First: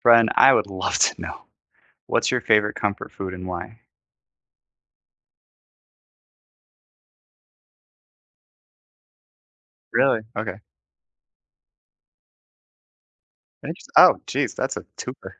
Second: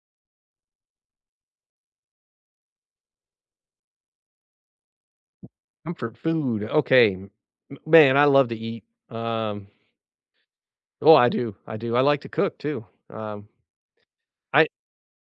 Friend, I would love to know. What's your favorite comfort food and why? Comfort food. Okay. M man, I love to eat. Um, Really? Okay. oh, I do, I do. I like to cook too. Interest Oh, geez, I that's a twofer.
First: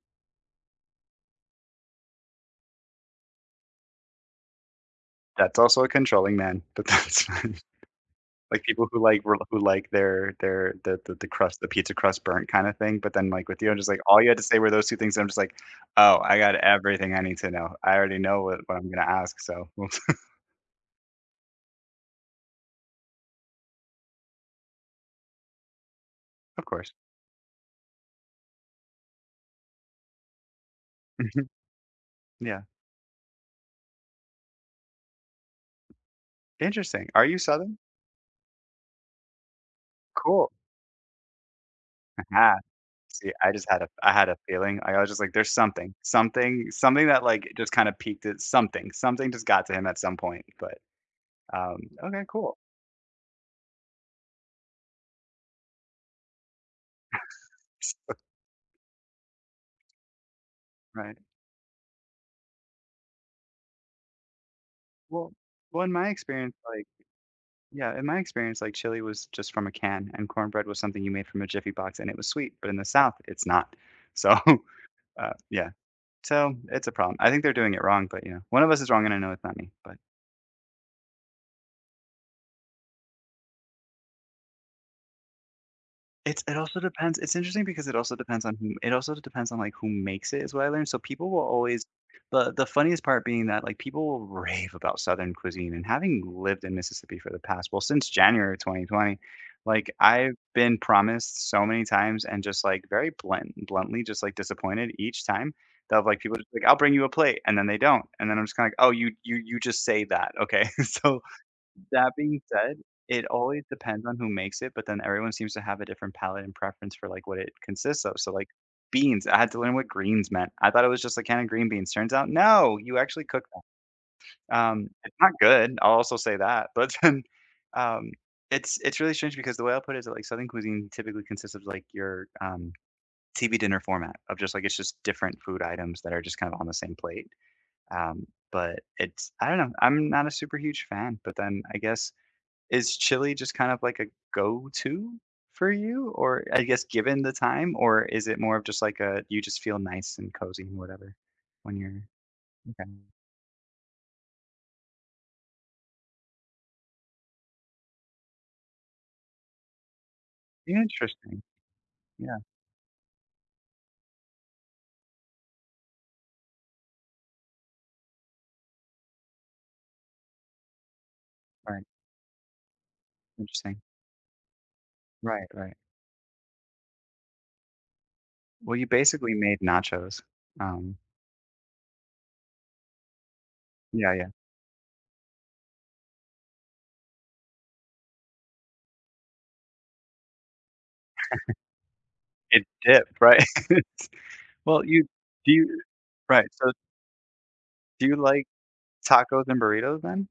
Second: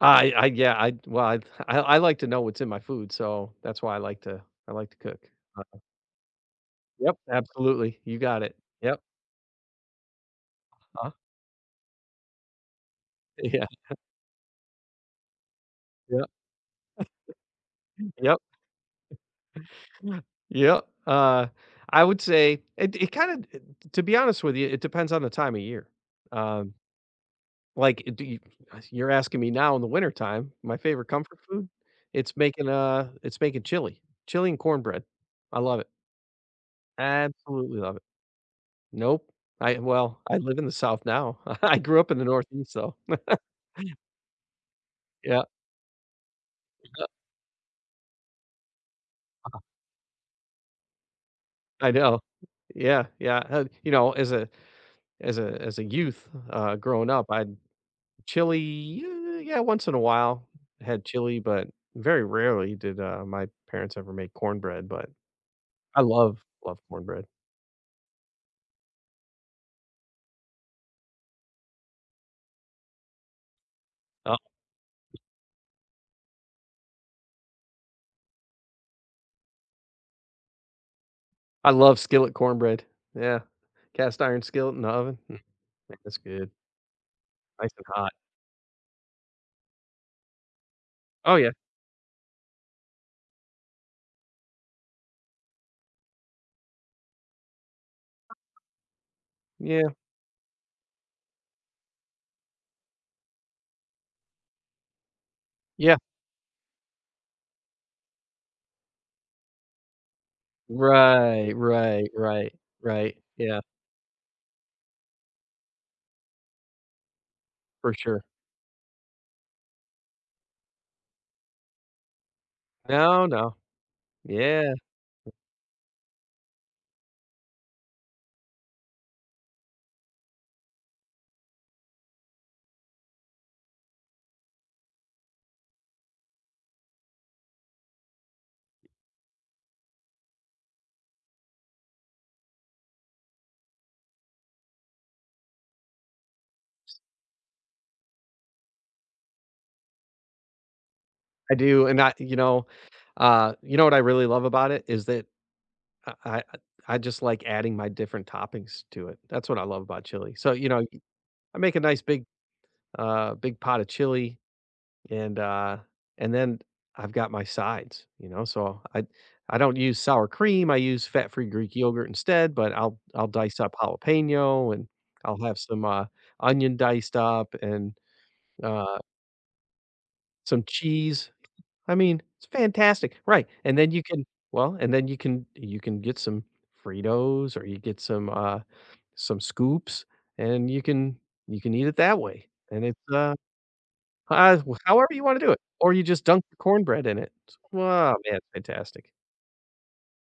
I yeah, I well, I like to know what's in my food, so that's why I like to cook. That's also a controlling man, but Yep, that's fine. absolutely. You got it. Like, people Yep. who like were who like their uh the crust, the pizza crust burnt kinda thing, but then, like, with Yeah. you, I'm just like, all you had to say were those 2 things. And I'm just like, "Oh, Yep. I got everything I need to know. I already Yep. know what I'm gonna ask, so." Yep. I would say it kinda, to be honest with you, it depends on the time of year. Of Um course. Like, do you you're asking me now in the wintertime, my favorite comfort food? It's Yeah. making, uh it's making chili. Chili and cornbread. I love it. Interesting. Are you Southern? Absolutely love it. Nope. I Cool. live in the South now. I grew up in the Northeast, though. See, I had a feeling. Like, I was just like, Yeah. "There's something, something, Uh, something that, like, just kinda peaked at something, something just got to him at some point," but, I know. okay, cool. Yeah, yeah. As a youth, growing up, I'd chili, yeah, once in a while had Right. chili, but very rarely did, my parents ever make cornbread, but Well well, in I my love, experience, love cornbread. In my experience, like, chili was just from a can, and cornbread was something you made from a Jiffy box, and it was sweet, but in the South, it's not. So, yeah. So, it's a problem. I think they're doing it wrong, but, you know, one of us is wrong, and I know it's not me, but I love skillet cornbread. Yeah. Cast iron skillet in the oven. Man, that's good. it also depends it's interesting Nice because and it hot. also depends on who. It also depends on, like, who makes it is what I learned, so people Oh, will yeah. always the funniest part being that, like, people will rave about Southern cuisine, and having lived in Mississippi for since January of 2020, like, Yeah. I've been promised so many times and just, like, very bluntly just, like, disappointed each time Yeah. Like, people just like, "I'll bring you a plate," and then they don't, and then I'm just kinda like, "Oh, you just say that, okay?" So, Right, right, that being right, said, right. it Yeah, always depends on who makes it, but then everyone seems to have a different palate and preference for, like, what it for consists of, sure. so, like, beans, I had to learn what greens meant. I thought it was just a can of green beans. Turns out, no, you actually No, cook no. them. Yeah, It's not good, I'll also say that, but then, um, it's really strange because the way I put it is that, like, Southern cuisine typically consists of, like, your, TV dinner format of just, it's just different food items that are just kind of on the same plate, um, but it's I don't know, I'm not a super huge fan, but then I guess is chili just kind of like a go-to for you? Or I guess given the time, or is it more of just like a you just feel nice and cozy and whatever I when do, you're and okay. You know what I really love about it is that I I I just like adding my different toppings to it. That's what I love about chili. So, Interesting. I make a nice big, Yeah, uh, big pot of chili and uh and then I've got my sides. So I don't use sour cream. I use fat-free Greek right. yogurt instead, but I'll dice up Interesting. jalapeno and I'll Right, have right. some onion diced up and Well, you uh basically made nachos. some Um, cheese. I mean, it's fantastic. Right. And then you yeah, can yeah. well, and then you can get some Fritos or you get some scoops and you can eat it that way. It And it's dipped, right? uh, Well, you however you wanna do do it, you or you just right, dunk the so cornbread in it. do you Wow, man, like fantastic. tacos and burritos then?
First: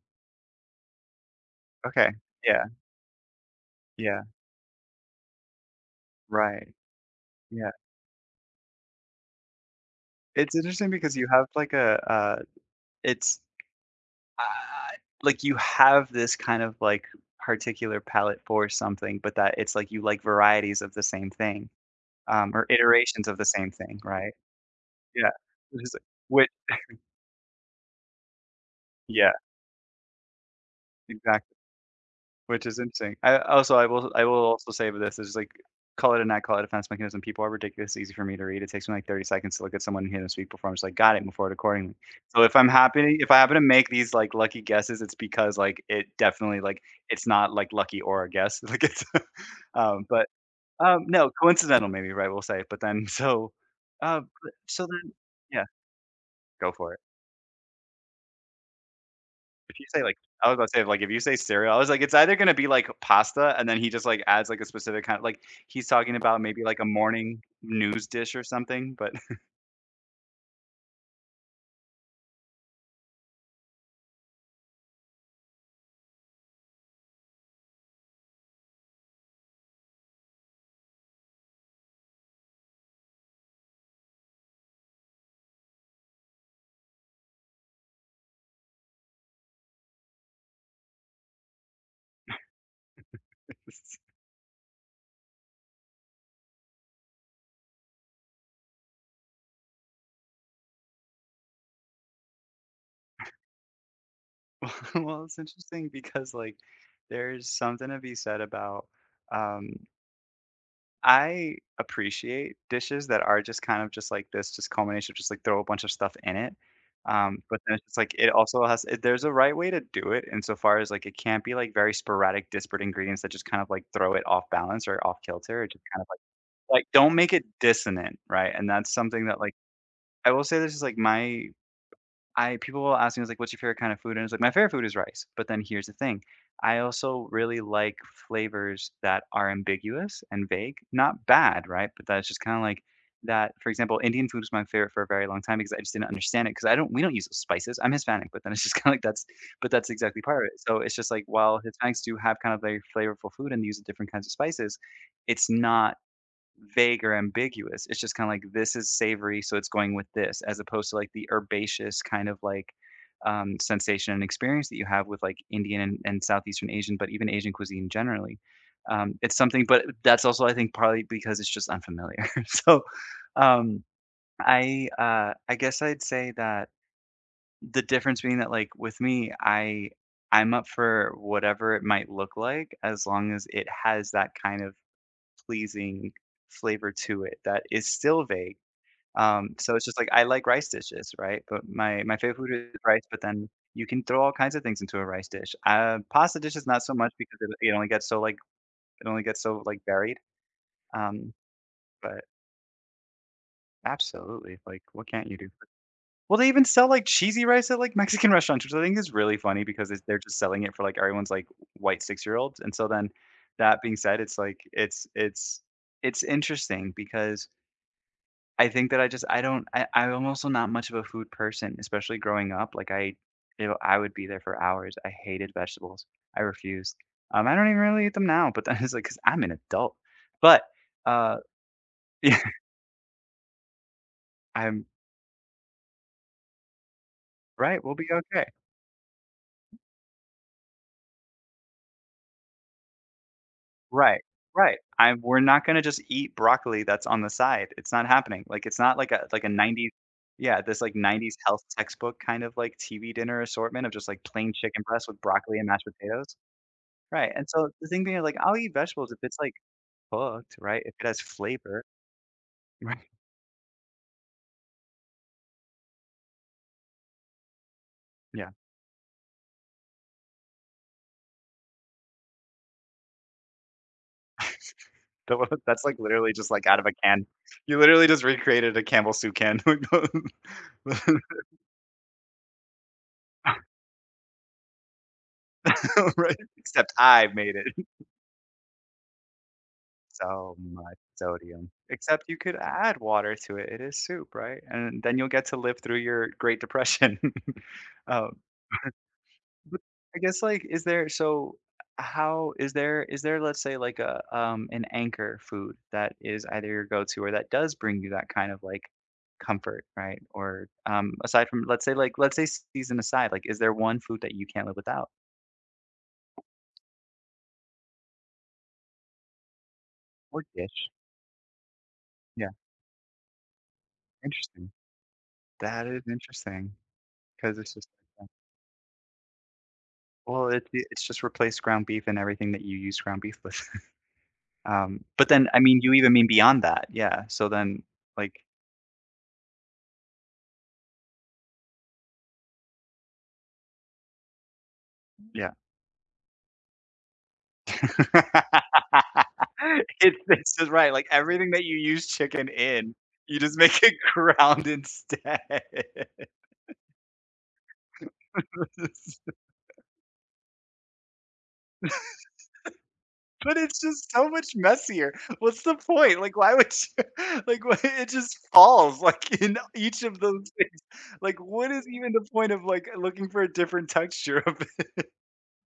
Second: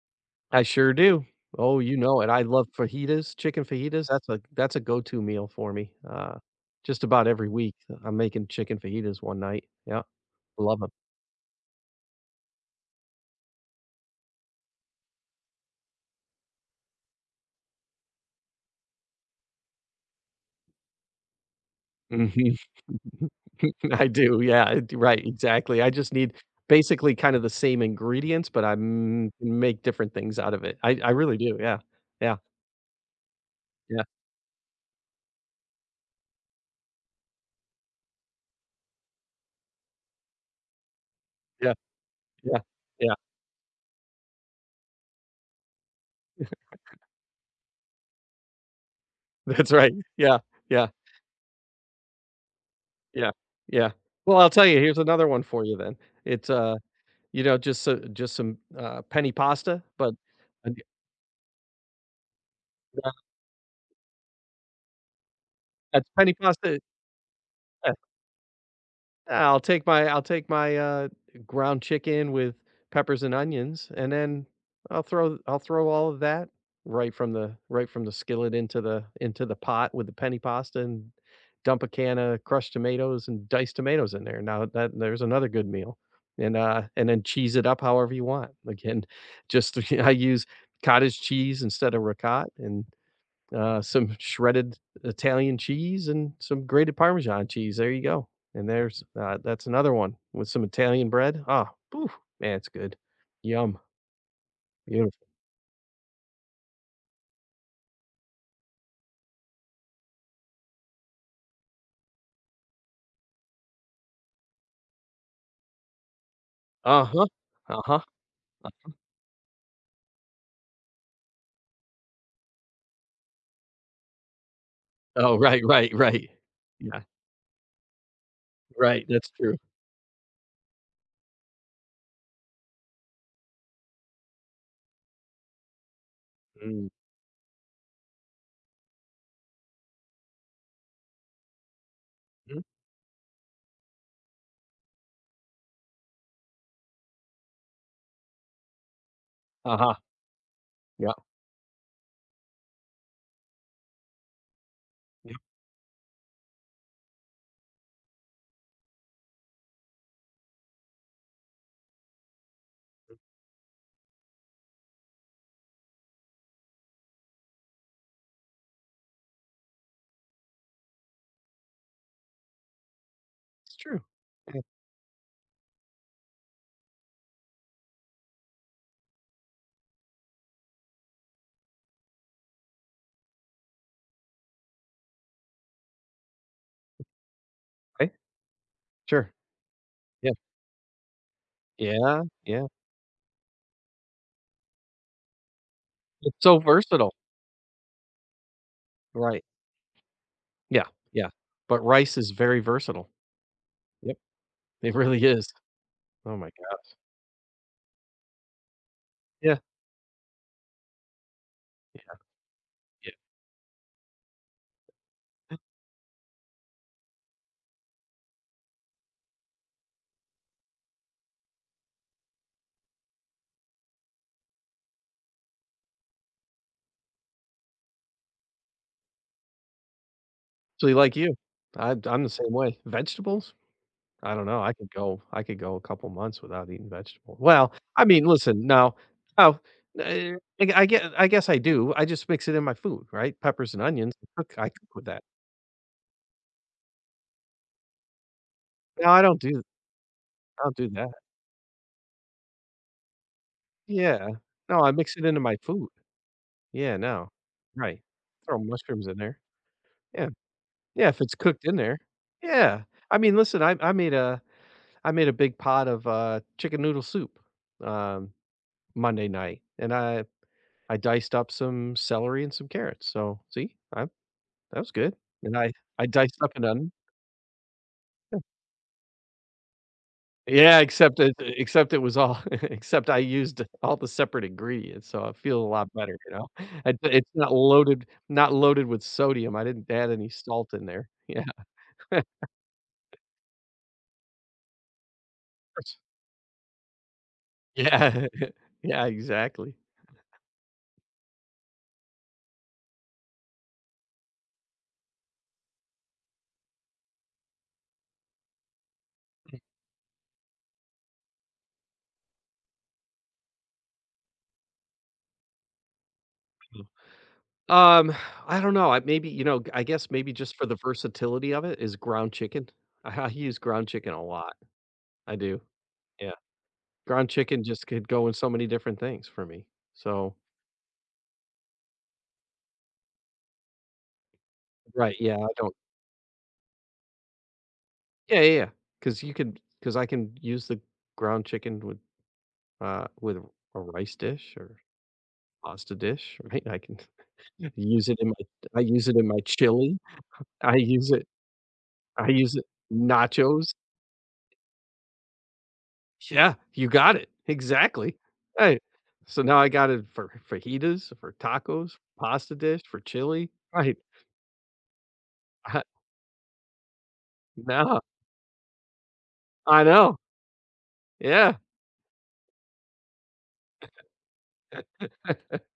I sure do. Oh, you Okay. know it. I Yeah, love fajitas, chicken fajitas. yeah, That's a go-to meal for me. Right, Just about every yeah. week, I'm making chicken fajitas one night. Yeah, It's love interesting 'em. because you have like a, it's Ah, like, you have this kind of, like, particular palate for something, but that it's like you like varieties of the same thing, Mhm. or iterations of the same thing, I right? do, yeah, I do, right, Yeah. exactly. Which I is like just need which basically kind of the same ingredients, but I yeah, m make different things out of it. I really exactly. do, yeah. Yeah, Which is interesting. Yeah, I will also say with this is like, call it a not call it a defense mechanism. People are ridiculously easy for me to read. It takes me like 30 seconds to look at someone and hear them speak before I'm just like, got it, move forward yeah, accordingly. So yeah, yeah. If I happen to make these like lucky guesses, it's because like it definitely it's not like lucky or a guess. Like it's That's right. But Yeah, yeah. No, coincidental maybe, right? We'll say. But then Yeah, so yeah. uh, Well, I'll tell you, so here's then another one for yeah, you then. It's, go for it. Just some, penne If pasta, you say, but like I was about to say, like, if you say cereal, I was like, it's either gonna be, like, uh, pasta, and then he just, like, adds, like, a specific kind of he's that's talking penny about maybe, like, pasta. a morning news dish or something, but I'll take my I'll take my, uh, ground chicken with peppers and onions, and then I'll throw all of that right from the skillet into the pot with the penny pasta and dump a can of crushed tomatoes and diced tomatoes in there. Now that there's another good meal. And then cheese it up however you want. Again, just I use cottage cheese instead of ricotta and some shredded Italian cheese and some grated Parmesan cheese. There you go. And there's that's another one with some Italian bread. Ah, poof, man, it's good. Yum. well, Beautiful. it's interesting because, like, there's something to be said about, um I appreciate dishes that are just kind of just like this, just culmination, of just like throw a bunch of stuff in it. Uh huh. But then Uh it's just huh. like it also there's a right way to do it insofar as like it can't be like very sporadic, disparate ingredients that just kind of like throw it off balance or off Oh, right, kilter. It just right, kind of right. like Yeah, don't make it dissonant, right? And that's right. something That's that true. I will say this is like my I people will ask me, it's like, "What's your favorite kind of food?" And it's like, "My favorite food is rice." But then here's the thing. I Mhm. also really like flavors that are ambiguous and vague. Not bad, right? But that's just kind of like that. For example, Indian food was my favorite for a very long time because I just didn't understand it because I don't we don't use those spices. I'm Hispanic, but then it's just kind of like that's but Uh that's huh. exactly part of it. So it's just Yeah. like while Hispanics do have kind of very flavorful food and use different kinds of spices, Yeah. it's not vague or ambiguous. It's just kinda like, this is savory, so it's going with this, as opposed to, like, the herbaceous kind of, like, sensation and experience that you have with, like, Indian and Southeastern Asian, but even Asian cuisine generally. It's something But that's also, I think, partly because it's just unfamiliar. So, It's um, true. Yeah. I guess I'd say that the difference being that, like, with me, I'm up for whatever it might look like as long as it has that kind of pleasing flavor to it that is Right. still vague. Sure. So it's just like I Yeah. like rice dishes, right? But my Yeah. favorite food Yeah. is rice, but then you can throw all kinds of things into a rice dish. It's Pasta so dishes not so much versatile. because it only gets so it only gets Right. so like varied. Yeah. Yeah. Um, But rice but is very versatile. Yep. absolutely, like It what really can't you is. do? Well, Oh they my even God. sell like cheesy rice at like Mexican restaurants, which I think is really Yeah. funny because they're just selling it for like everyone's like white Yeah. 6 year olds. And so then, that being said, it's like it's it's interesting because I think that I just I don't I I'm also not much of a food person, especially growing up, like, I you know, I would be there for hours, I hated vegetables, I refused. I don't even really eat them now, but then it's because 'cause I'm an adult, but, Actually, like you, uh, I I'm the yeah, same way. Vegetables? I don't know. I I'm could go I could go a couple months without eating vegetables. Well, right, we'll I be mean, okay. listen, no, oh, eh, I guess I do. I just mix it in my food, right? Peppers and onions, Right, I cook I right, cook with I'm that. we're not gonna just eat broccoli that's on the side, it's not happening, like, it's not No, like I a don't do 90s yeah, I don't this, do like, that. 90s health textbook kind of, like, TV dinner assortment of just, like, Yeah. plain No, chicken I breast mix with it into my broccoli and mashed food. potatoes. Yeah, Right, no. and so the Right. thing being, like, I'll Throw eat mushrooms vegetables if in it's, there. like, Yeah. cooked, right? If it Yeah, has if it's cooked in flavor, there. Yeah. right? I mean, listen, I made a big pot of, chicken noodle soup, um Yeah. Monday night, and I diced up some celery and some carrots, so see, I that was good, and I That's, like, I literally diced just, up an like, out of a onion. can. You literally just recreated a Campbell soup can. Yeah, except it was all except I used all the separate ingredients, so I feel a lot better, Right? you know? I Except d I it's not made it. loaded not loaded with sodium, I didn't add any So salt in much there. Yeah. sodium. Except you could add water to it. It is soup, right? And then you'll get to live through your Great Depression. Yeah. Um Yeah, exactly. But I guess like is there so how is there let's say like a an anchor food that is either your go-to or that does bring you that kind of like comfort, right? Or aside from let's say season aside, like is there one food that you can't live without Um, I don't know, I guess maybe or just for the dish? versatility of it is ground Yeah, chicken. I use ground chicken a lot. interesting. I do. That is Yeah. interesting Ground because chicken it's just just could like go that. in so many different things for me. So Well, it's just replace ground beef and everything that you use ground beef with. Right, But yeah, I then I don't mean, you even mean beyond that, yeah. So then yeah, like yeah, yeah. Because you could, because I can use the ground chicken with a rice dish or yeah. pasta dish, right? I can use it in my I use it in my chili. It's just I right, like, use it everything that you use I chicken use it in, you just nachos. make it ground instead. Yeah, you got it. Exactly. Hey, so now I got it for fajitas, for tacos, pasta dish, for chili. But it's Right. just so much messier. What's the I point? Like, why would you like, why no, it just falls, like, in I each know. of those things. Like, Yeah. what is even the point of, like, looking for a different texture of it?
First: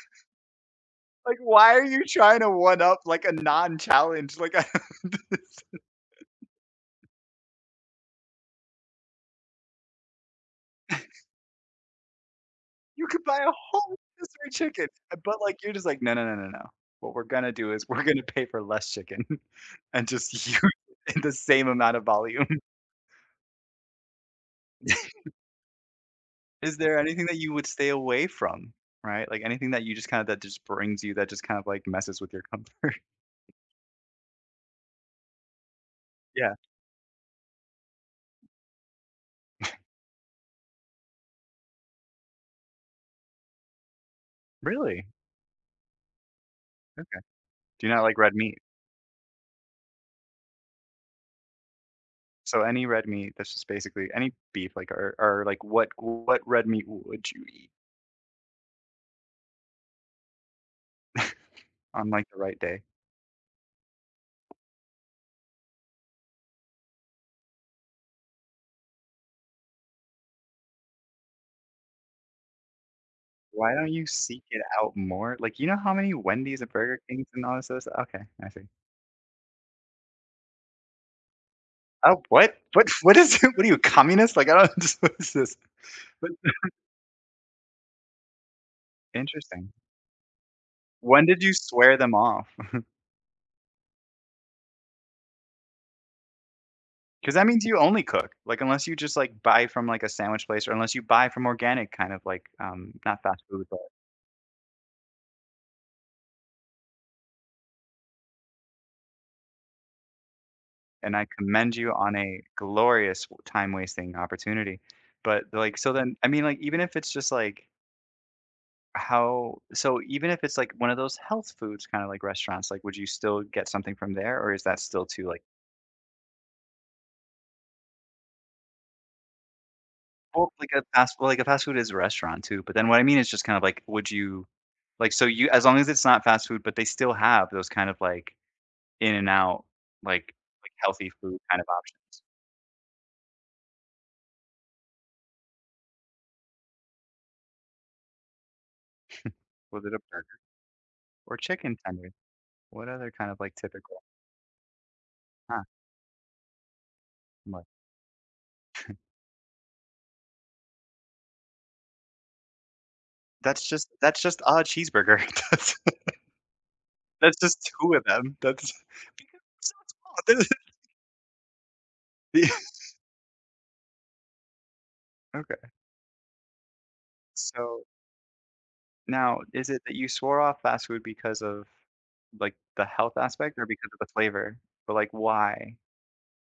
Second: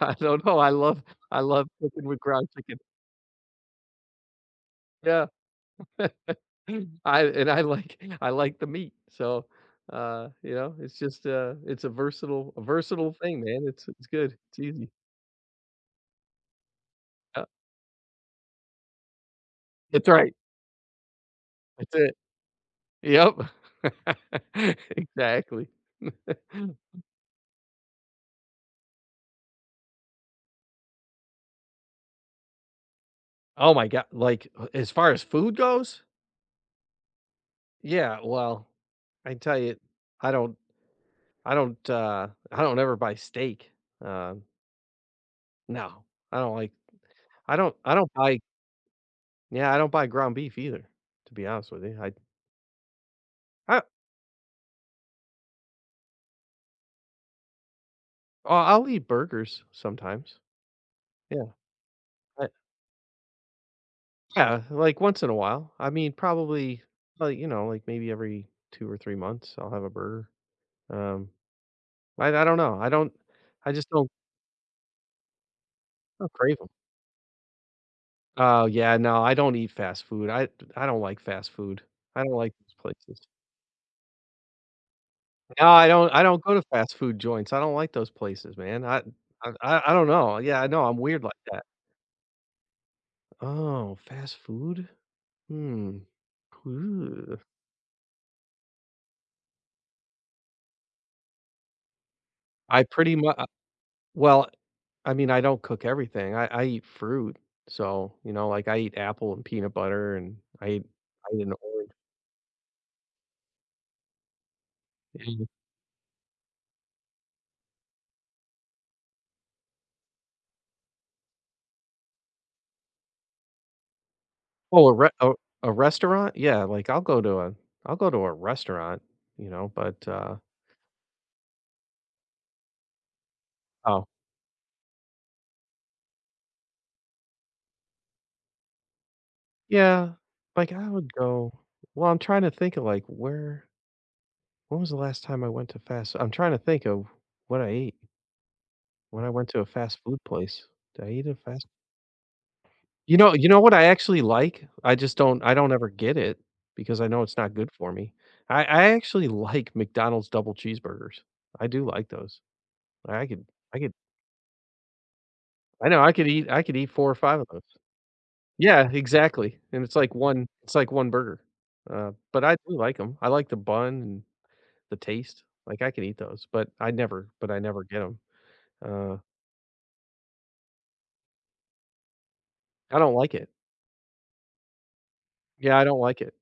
I don't know, I love Like, I love why are you cooking with trying ground to chicken. one up, like, a non-challenge? Like, Yeah. I and I like I like the meat, so, it's it's a versatile a you versatile could buy thing, a man, it's whole it's good, rotisserie it's chicken, easy. but, like, you're just like, "No, no, no, no, no. What we're Yeah, gonna do is we're gonna pay for less chicken and that's just right, use it in the same that's amount of it. volume." Yep. Exactly. Is there anything that you would stay away from, right? Like, anything that you just kinda that just brings you that just kind of, like, messes with your comfort? Oh my God, like, as far as food goes? Yeah. Yeah, well, I tell you, I don't I don't ever buy steak, um, Really? no, I don't like Okay. I don't Do you I not don't like red buy. meat? Yeah, I don't buy ground beef either, to be honest with you. So any red meat that's just I basically any beef, like, or, like, what red meat would you eat oh, I'll eat burgers sometimes. Yeah. on, like, the I right day? yeah, like once in a while. I mean, probably like, like maybe every 2 or 3 months I'll have a burger. Um, I don't know. I don't I Why just don't you don't seek it out more? Like, you know how many I don't crave Wendy's 'em. and Burger Kings and all this other stuff? Okay, I Oh, see. yeah, no, I don't eat fast food. I don't like fast food. Oh, I don't like what? those What what places. is it? What are you, communist? Like, I don't what is this? No, I don't I But don't go to fast food joints. I don't like those places, man. I I interesting. I I don't know. Yeah, I know, I'm weird When like did you that. swear them off? Oh, fast food? Hmm. Because Ooh. that means you only cook, like, unless you just, like, buy from, like, a sandwich place or unless you buy from organic kind of like, I pretty not much. fast food, but Well, I mean, I don't cook everything. I eat fruit, so, like, I eat apple and peanut butter, and I eat and I I eat an commend orange you on a glorious time wasting opportunity. But, and. like, so then I mean, like, even if it's just, like. How so even if it's, like, one of those health foods kinda like restaurants, like, would you still get something from there, or is that Oh, a still re too, like a restaurant? Yeah, like, I'll go to a restaurant, but, well, like a fast well, like, a fast food is a restaurant too, but then what I mean is just kind of, like, oh, would you like, so you as long as it's not fast food, but they still have those kind of, like, in and out, yeah. like like, Like, I healthy would food go kind of well, I'm options. trying to think of, like, where when was the last time I'm trying to think of what I ate when I went to a Was it a fast food burger place. Did I eat a or fast chicken tenders? What other You kind know, of, like, what I typical actually like? I just don't I huh, don't ever get it because I know it's I'm not like, good for me. I actually like McDonald's double cheeseburgers. I do like those. I could that's I just could that's just a cheeseburger. That's I know I could eat 4 or that's 5 of just those. 2 of them. That's Yeah, because exactly, it's and it's like so one it's like one burger, but small. I do like them. I like the bun and the taste. Okay. Like, I could eat those, but I never but I So, never get 'em. Uh, now is it that you swore off fast food because of, like, the I don't health like it. aspect or because of the flavor? But, like, why? Yeah, I don't like it.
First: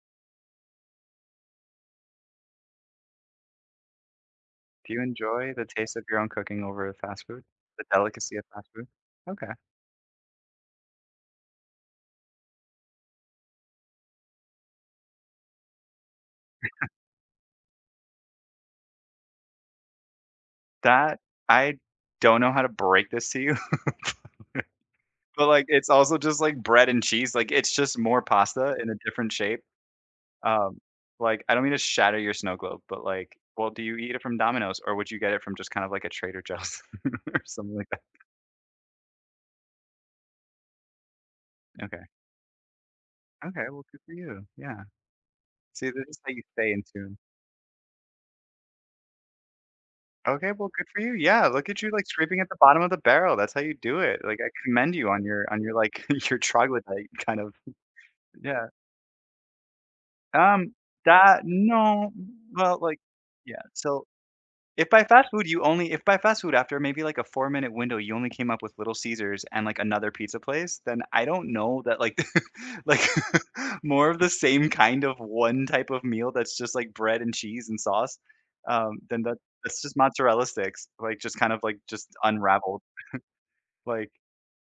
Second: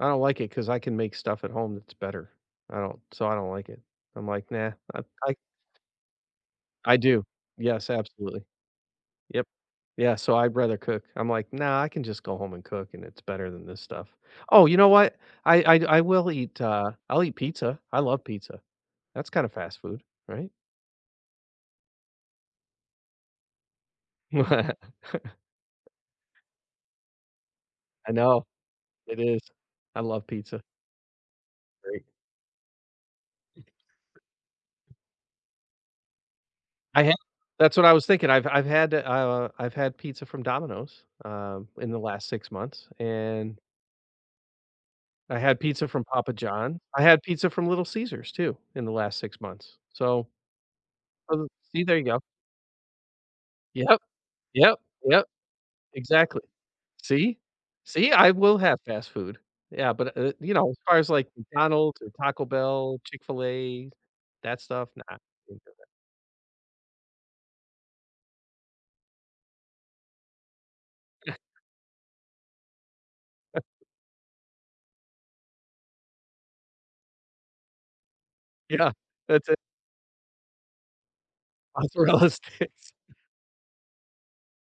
I don't like it because I can make stuff at home that's better. I don't so I don't like it. I'm like, "Nah." Do I you I enjoy the taste of your own cooking over I do. fast food? The Yes, delicacy of absolutely. fast food? Yep. Okay. Yeah, so I'd rather cook. I'm like, "Nah, I can just go home and cook, and it's better than this stuff." Oh, you know what? I'll eat pizza. I love pizza. That's kinda fast food, right? That I don't know how to break this to you, but, like, it's also just, like, bread and cheese, like, it's just I more know. pasta in a It different is. shape. I love pizza. Um, like, I don't mean to Great. shatter your snow globe, but, like, well, do you eat it from Domino's or would you get it from just kind of like a Trader Joe's I had or something that's what like I that? was thinking. I've had pizza from Domino's, in the Okay. last 6 months, and Okay, well, good for you, yeah. I had pizza See, this from is how Papa you stay John. in I tune. had pizza from Little Caesars too in the last 6 months. So, Okay, well, good for you. uh, Yeah, look at see, you there you like go. scraping at the bottom of the barrel. That's how you do Yep, it. Like I yep, commend you on yep, your on your like your exactly. troglodyte See? kind of. See, I will Yeah. have fast food. Yeah, but, Um as far as, like, that McDonald's or no Taco well like Bell, yeah. Chick-fil-A, So that stuff, if by nah. fast food you only if by fast food after maybe, like, a four-minute window, you only came up with Little Caesars and, like, another pizza place, then I don't know that, like like, more of the same kind of one type of meal that's just, like, bread and cheese and sauce, Yeah, then that that's it. that's just mozzarella sticks, like, just kind of, like, just Mozzarella unraveled. sticks. Like,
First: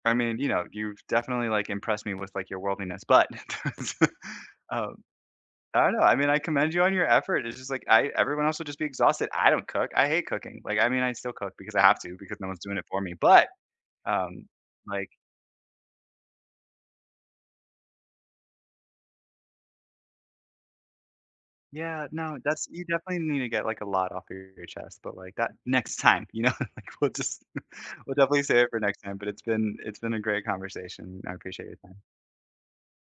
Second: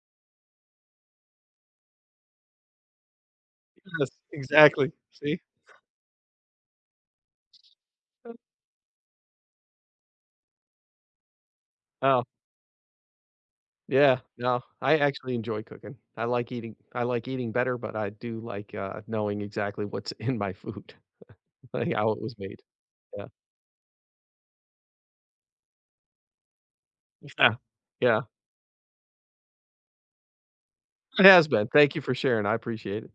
I mean, you know, you've definitely, like, impressed me with, like, your worldliness, but, Yes, exactly. um See? I don't know, I mean, I commend you on your effort, it's just like, I everyone else would just be exhausted, I don't cook, I hate cooking, like, I mean, I still cook because I have to, Oh. because no one's doing it for me, but, Yeah, um, no, I like, actually enjoy cooking. I like eating better, but I do like, knowing exactly what's in my food, like yeah, how it was no, made. that's you definitely Yeah. need to get, like, a lot off of your chest, but, like, that next time, you know, like, we'll just Yeah. we'll Yeah. definitely save it for next time, but it's been a great conversation, It I has appreciate been. your Thank time. you for sharing. I appreciate it.